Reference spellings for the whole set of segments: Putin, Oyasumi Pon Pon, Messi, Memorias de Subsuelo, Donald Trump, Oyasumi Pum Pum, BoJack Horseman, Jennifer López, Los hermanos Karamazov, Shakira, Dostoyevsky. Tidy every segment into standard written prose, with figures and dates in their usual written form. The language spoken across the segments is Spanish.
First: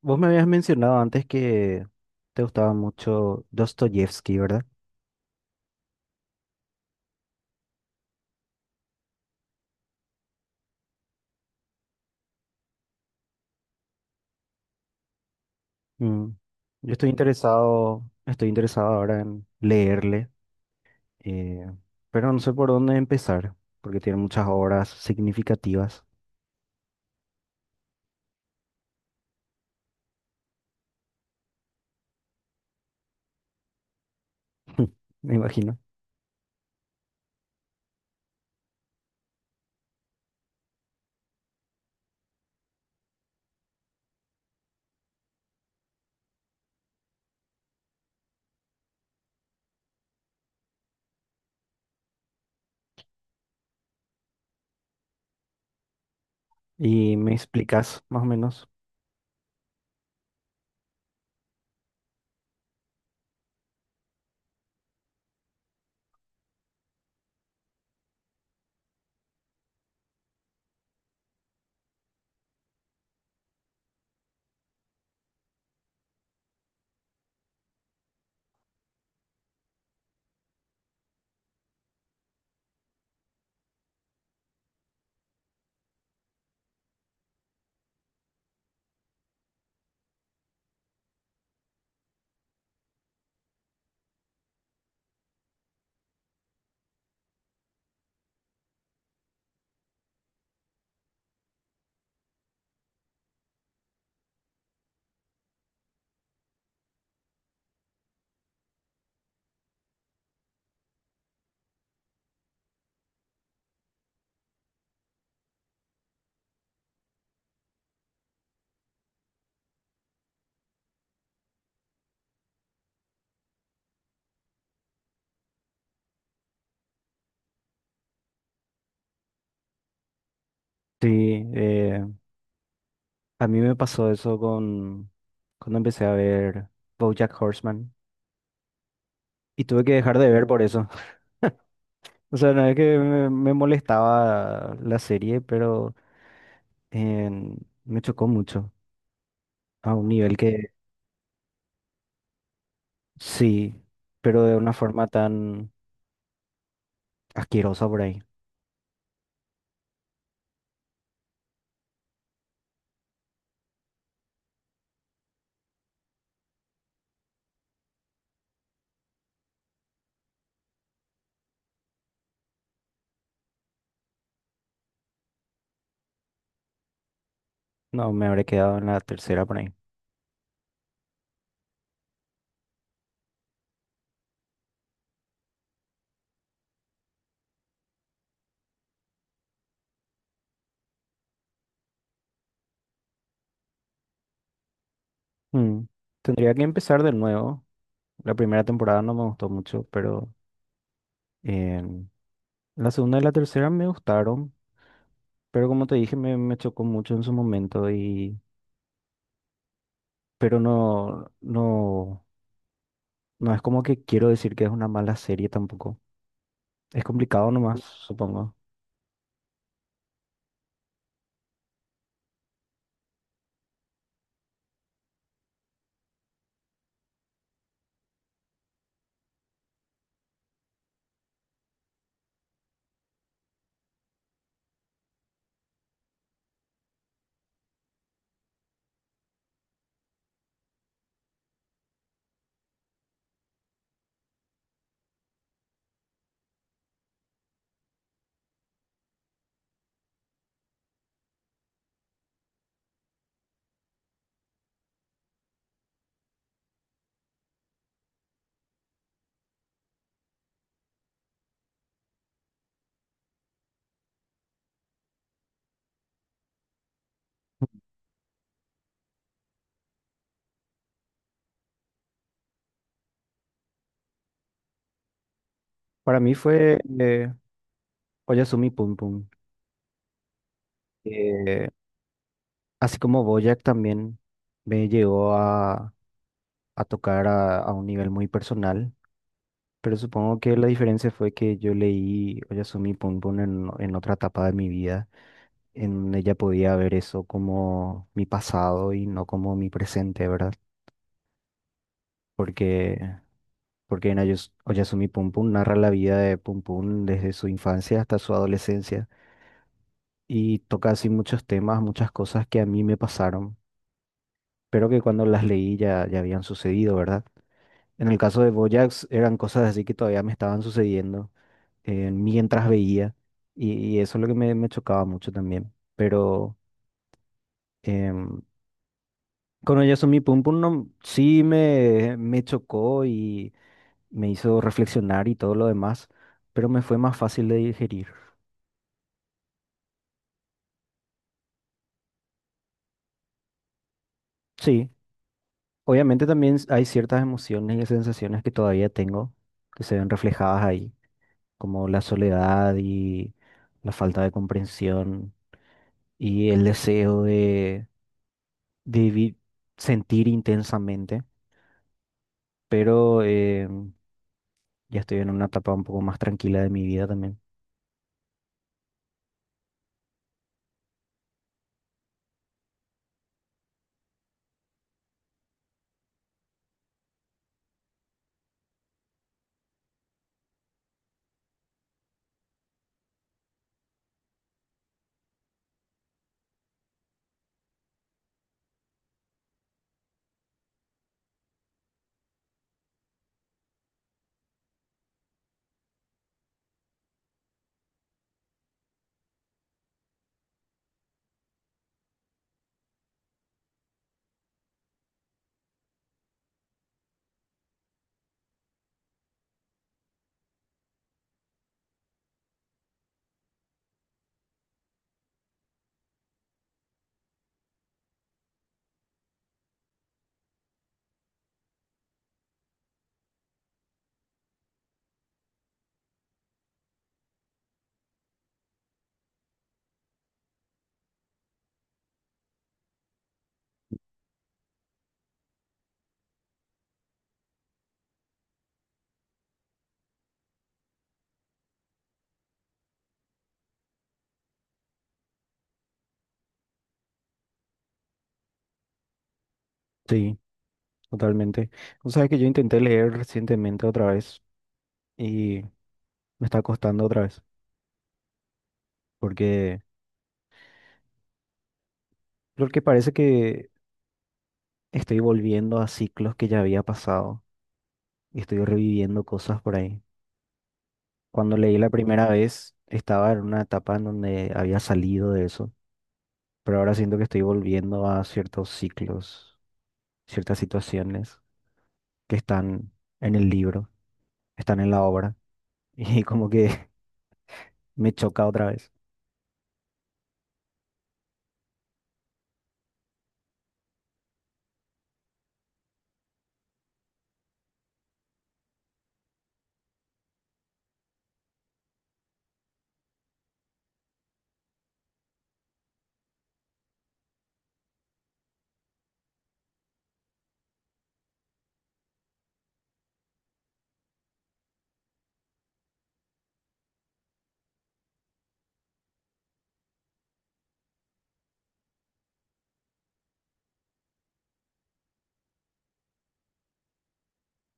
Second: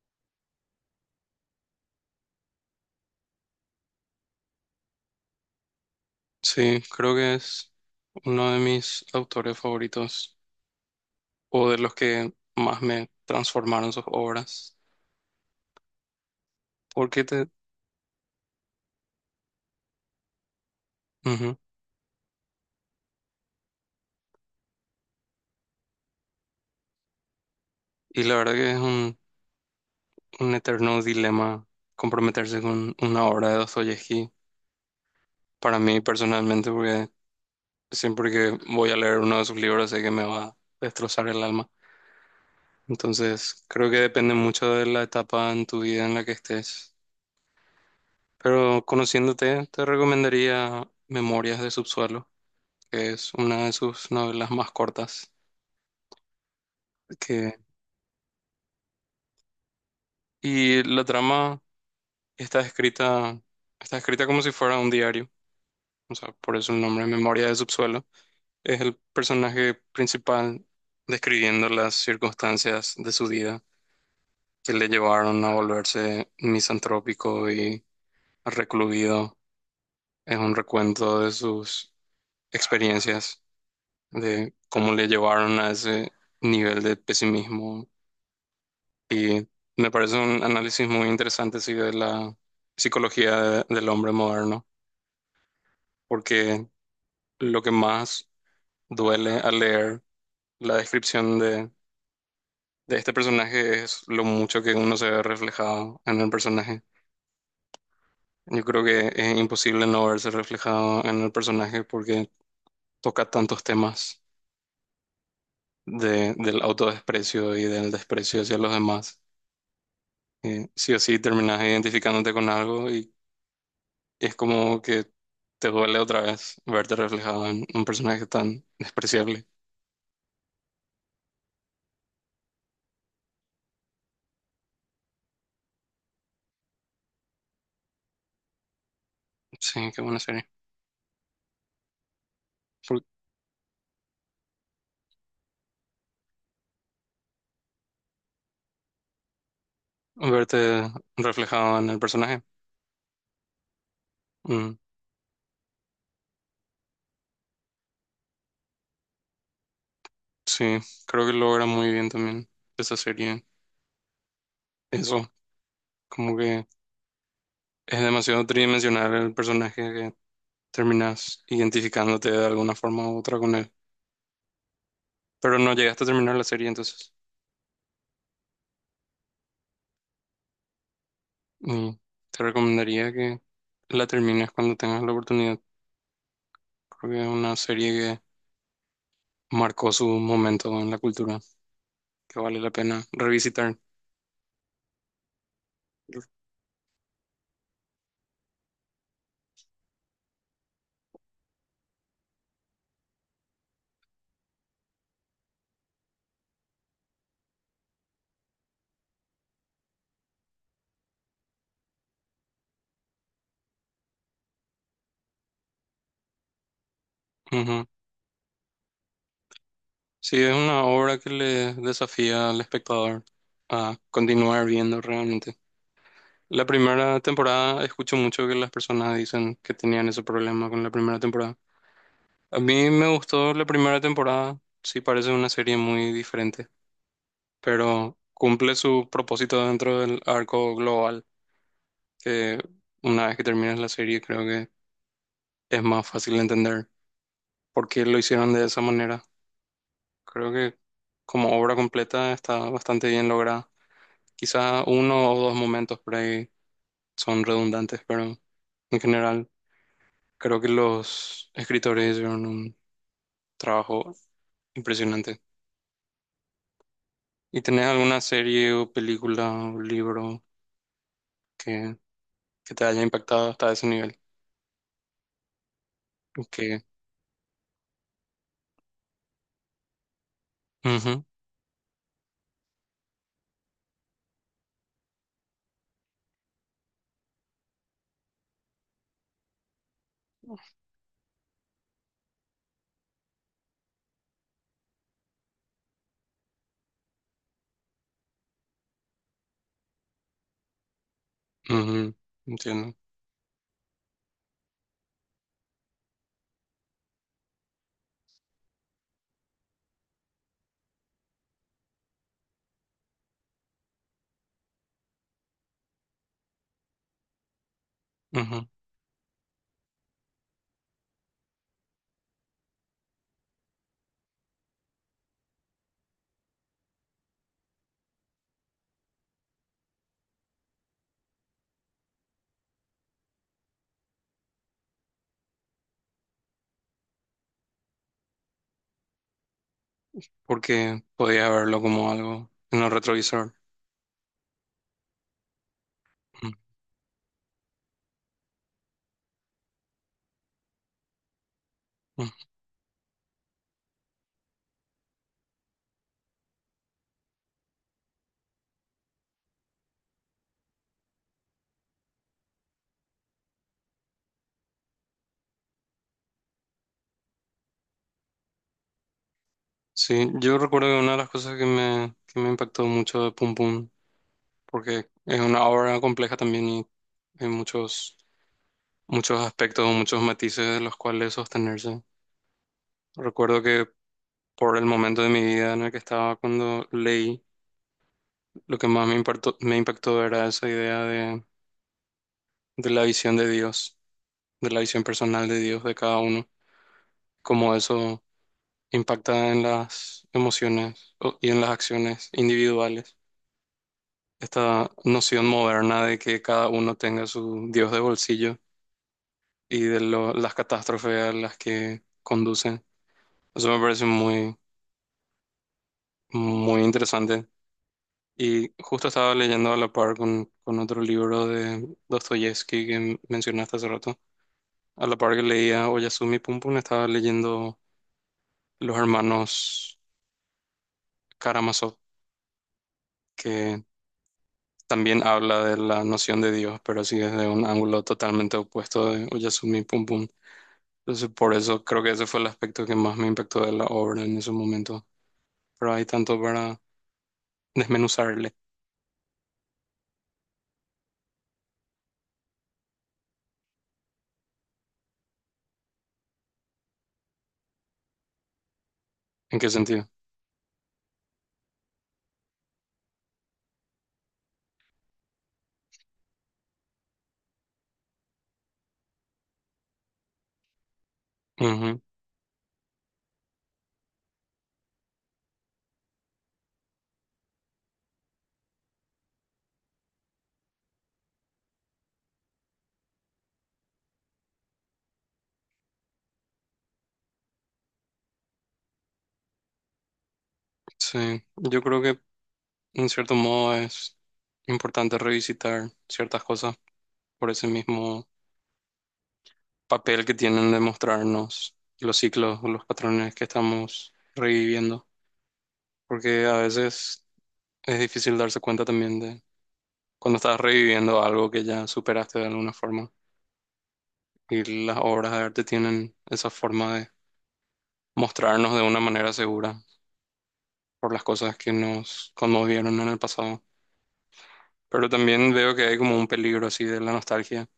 Vos me habías mencionado antes que te gustaba mucho Dostoyevsky, ¿verdad? Sí, creo que es uno de mis autores favoritos o de los que más me transformaron sus obras. Mm. Yo estoy Porque te... interesado, ahora en leerle, Ujú. eh, pero no sé por dónde empezar, porque tiene muchas obras significativas. Y la verdad que es un eterno dilema comprometerse con una obra de Dostoyevsky. Me imagino. Para mí personalmente, porque siempre que voy a leer uno de sus libros sé que me va a destrozar el alma. Entonces, creo que depende mucho de la etapa en tu vida en la que estés. Pero conociéndote, te recomendaría Memorias de Subsuelo que es una de sus novelas más cortas. Y me Que, explicas más o menos. y la trama está escrita, está escrita como si fuera un diario, o sea, por eso el nombre, Memoria de Subsuelo. Es el personaje principal describiendo las circunstancias de su vida que le llevaron a volverse misantrópico y recluido. Es un recuento de sus experiencias, de cómo le llevaron a ese nivel de pesimismo. Y me parece un análisis muy interesante, sí, de la psicología del hombre moderno, porque lo que más duele al leer la descripción de este personaje es lo mucho que uno se ve reflejado en el personaje. Yo creo que es imposible no verse reflejado en el personaje porque toca tantos temas del autodesprecio y del desprecio hacia los demás. Sí o sí terminas identificándote con algo es como que te duele otra vez verte reflejado en un personaje tan despreciable. Sí, eh, a mí me pasó eso con cuando empecé a ver BoJack Horseman y tuve Sí, que qué dejar buena de ver serie. por eso. O sea, no es que Por- me molestaba la serie, pero en- me chocó mucho, a un nivel que Verte reflejado en el personaje. sí, pero de una Mm, forma tan asquerosa por ahí. sí, creo que logra muy bien también esa serie. Eso, como que es demasiado tridimensional el personaje que terminas identificándote de alguna forma u otra con él. Pero no llegaste a terminar la serie, entonces. No, me habré quedado en la tercera por ahí. Y te recomendaría que la termines cuando tengas la oportunidad. Creo que es una serie que marcó su momento en la cultura, que vale la pena revisitar. Mm, tendría que empezar de nuevo. La primera temporada no me gustó mucho, pero em, la segunda y la tercera me gustaron, pero como te dije, me chocó mucho en su momento y... Pero no, no es como que quiero decir que es una mala serie tampoco. Es complicado nomás, Ujú. supongo. Sí, es una obra que le desafía al espectador a continuar viendo realmente. La primera temporada, escucho mucho que las personas dicen que tenían ese problema con la primera temporada. A mí me gustó la primera temporada, sí parece una serie muy diferente, pero cumple su propósito dentro del arco global, que una vez que terminas la serie creo que es más fácil entender por qué lo hicieron de esa manera. Creo que como obra completa está bastante bien lograda. Quizá uno o dos momentos por ahí son redundantes, pero en general creo que los escritores hicieron un trabajo impresionante. ¿Y tenés alguna serie o película o libro que, que te haya impactado hasta ese nivel? Para mí fue Que, Oyasumi Pum Pum. ujú, Eh, así como BoJack también me llegó a tocar a un nivel muy personal, pero supongo que la diferencia fue que yo leí Oyasumi Pon Pon en otra etapa de mi vida. En ella podía ver eso como mi pasado y no como mi presente, ¿verdad? ujú, entiendo. Porque, porque en Oyasumi Pon Pon narra la vida de Pum Pum desde su infancia hasta su adolescencia y toca así muchos temas, muchas cosas que a mí me pasaron, pero que cuando las leí ya habían sucedido, ¿verdad? En el caso de Ujú. BoJack eran cosas así que todavía me estaban sucediendo mientras veía y, y eso es lo que me chocaba mucho también. Pero em, con Oyasumi Pum Pum no, sí me chocó y me hizo reflexionar y todo lo demás, pero me fue más fácil de digerir. Porque podía verlo como algo en el retrovisor. Sí, obviamente Ujú, también hay ciertas emociones y sensaciones que todavía tengo que se ven reflejadas ahí, como la ujú. soledad y la falta de comprensión y el deseo de debí sentir intensamente, pero ya estoy en una etapa un poco más tranquila de mi vida también. Sí, yo recuerdo que una de las cosas que me impactó mucho de Pum Pum porque es una obra compleja también y hay muchos, muchos aspectos, muchos matices de los cuales sostenerse. Recuerdo que por el momento de mi vida en el que estaba cuando leí, lo que más me impactó era esa idea de, la visión de Dios, de la visión personal de Dios de cada uno, cómo eso impacta en las emociones y en las acciones individuales. Esta noción moderna de que cada uno tenga su Dios de bolsillo y de las catástrofes a las que conducen. Eso me parece muy, muy interesante. Y justo estaba leyendo a la par con otro libro de Dostoyevsky que mencionaste hace rato. A la par que leía Oyasumi Pum Pum, estaba leyendo Los hermanos Karamazov, que también habla de la noción de Dios, pero así desde un ángulo totalmente opuesto de Oyasumi Pum Pum. Entonces, por eso creo que ese fue el aspecto que más me impactó de la obra en ese momento. Pero hay tanto para desmenuzarle. Sí, totalmente. O sea, que yo intenté leer recientemente otra vez y me está costando otra vez, ¿En qué porque sentido? porque parece que estoy volviendo a ciclos que ya había pasado y estoy reviviendo cosas por ahí. Cuando leí la Ujú. primera vez, estaba en una etapa en donde había salido de eso, pero ahora siento que estoy volviendo a ciertos ciclos, ciertas situaciones que están en el libro, están en la obra, y como que me choca otra vez. Sí, yo creo que en cierto modo es importante revisitar ciertas cosas por ese mismo papel que tienen de mostrarnos los ciclos o los patrones que estamos reviviendo, porque a veces es difícil darse cuenta también de cuando estás reviviendo algo que ya superaste de alguna forma y las obras de arte tienen esa forma de mostrarnos de una manera segura por las cosas que nos conmovieron en el pasado. Pero también veo que hay como un peligro así de la nostalgia,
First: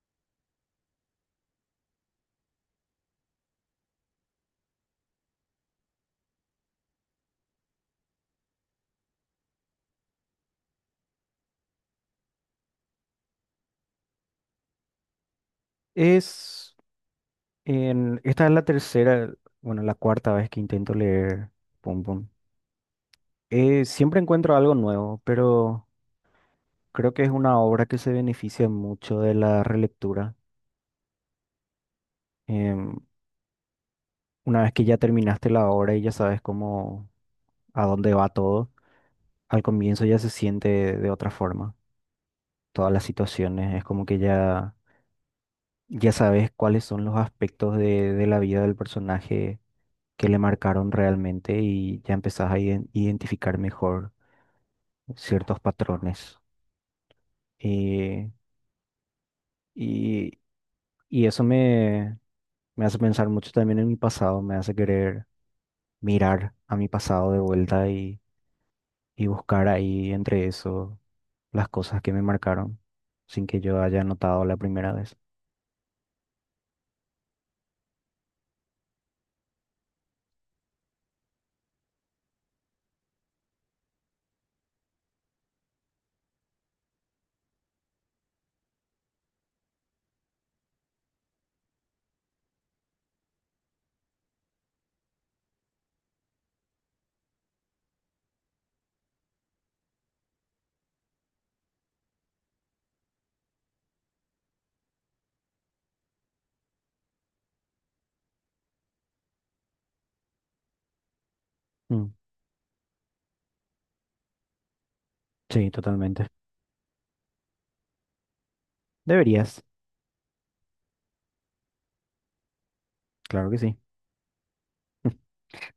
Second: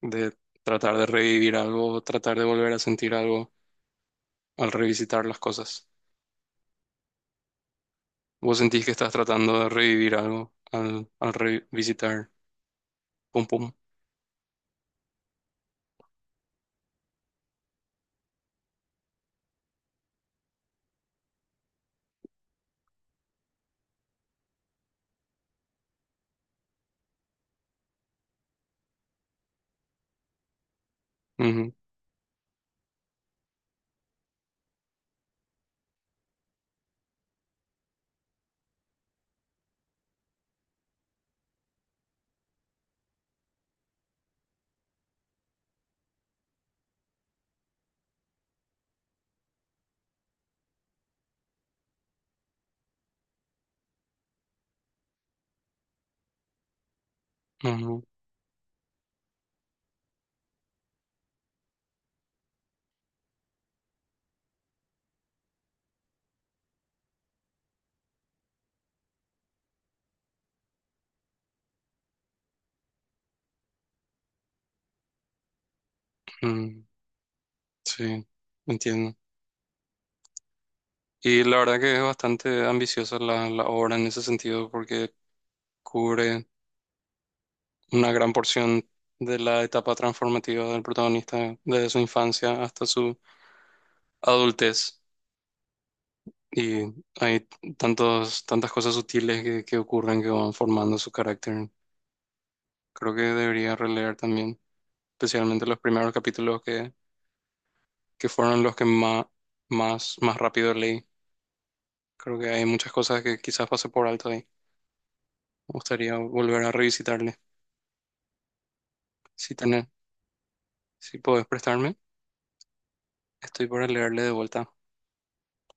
de tratar de revivir algo, tratar de volver a sentir algo al revisitar las cosas. ¿Vos sentís que estás tratando de revivir algo al revisitar Pum Pum? Es esta es la tercera, bueno, la cuarta vez que intento leer Pum Pum. Siempre encuentro algo nuevo, pero creo que es una obra que se beneficia mucho de la relectura. Ujú, Em, una vez que ya terminaste la obra y ya sabes cómo, a dónde va todo, al comienzo ya se siente de otra forma. Todas las situaciones, es como que ya sabes cuáles son los aspectos de la vida del personaje que le marcaron realmente y ya empezás a identificar mejor ciertos patrones. ujú, Eh, y, y eso me hace pensar mucho también en mi pasado, me hace querer mirar a mi pasado de vuelta y buscar ahí entre eso las cosas que me marcaron sin que yo haya notado la primera vez. ujú. Sí, entiendo. Y la verdad que es bastante ambiciosa la obra en ese sentido porque cubre una gran porción de la etapa transformativa del protagonista desde su infancia hasta su adultez. Y hay tantas cosas sutiles que ocurren que van formando su carácter. Creo que debería releer también, especialmente los primeros capítulos que fueron los que más, más, más rápido leí. Mm, Creo que hay muchas cosas que quizás pasé por alto ahí. Me sí, gustaría totalmente. volver a revisitarle. Si Deberías, tenés, si podés prestarme, claro que estoy sí. para leerle de vuelta.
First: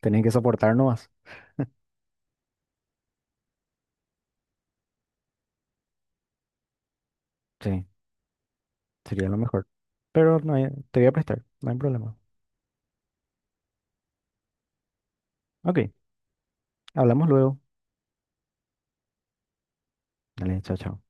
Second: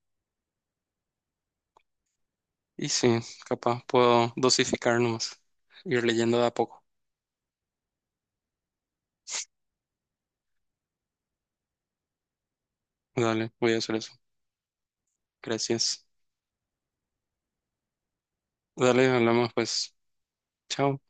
Tenés que soportar nomás. Y sí, capaz puedo dosificar nomás, ir leyendo de a poco. Sí. Sería lo mejor. Pero no hay- te voy a prestar, no hay problema. Dale, voy a hacer eso. Ok, Gracias. hablamos luego. Dale, hablamos pues. Dale, chao, Chao. chao.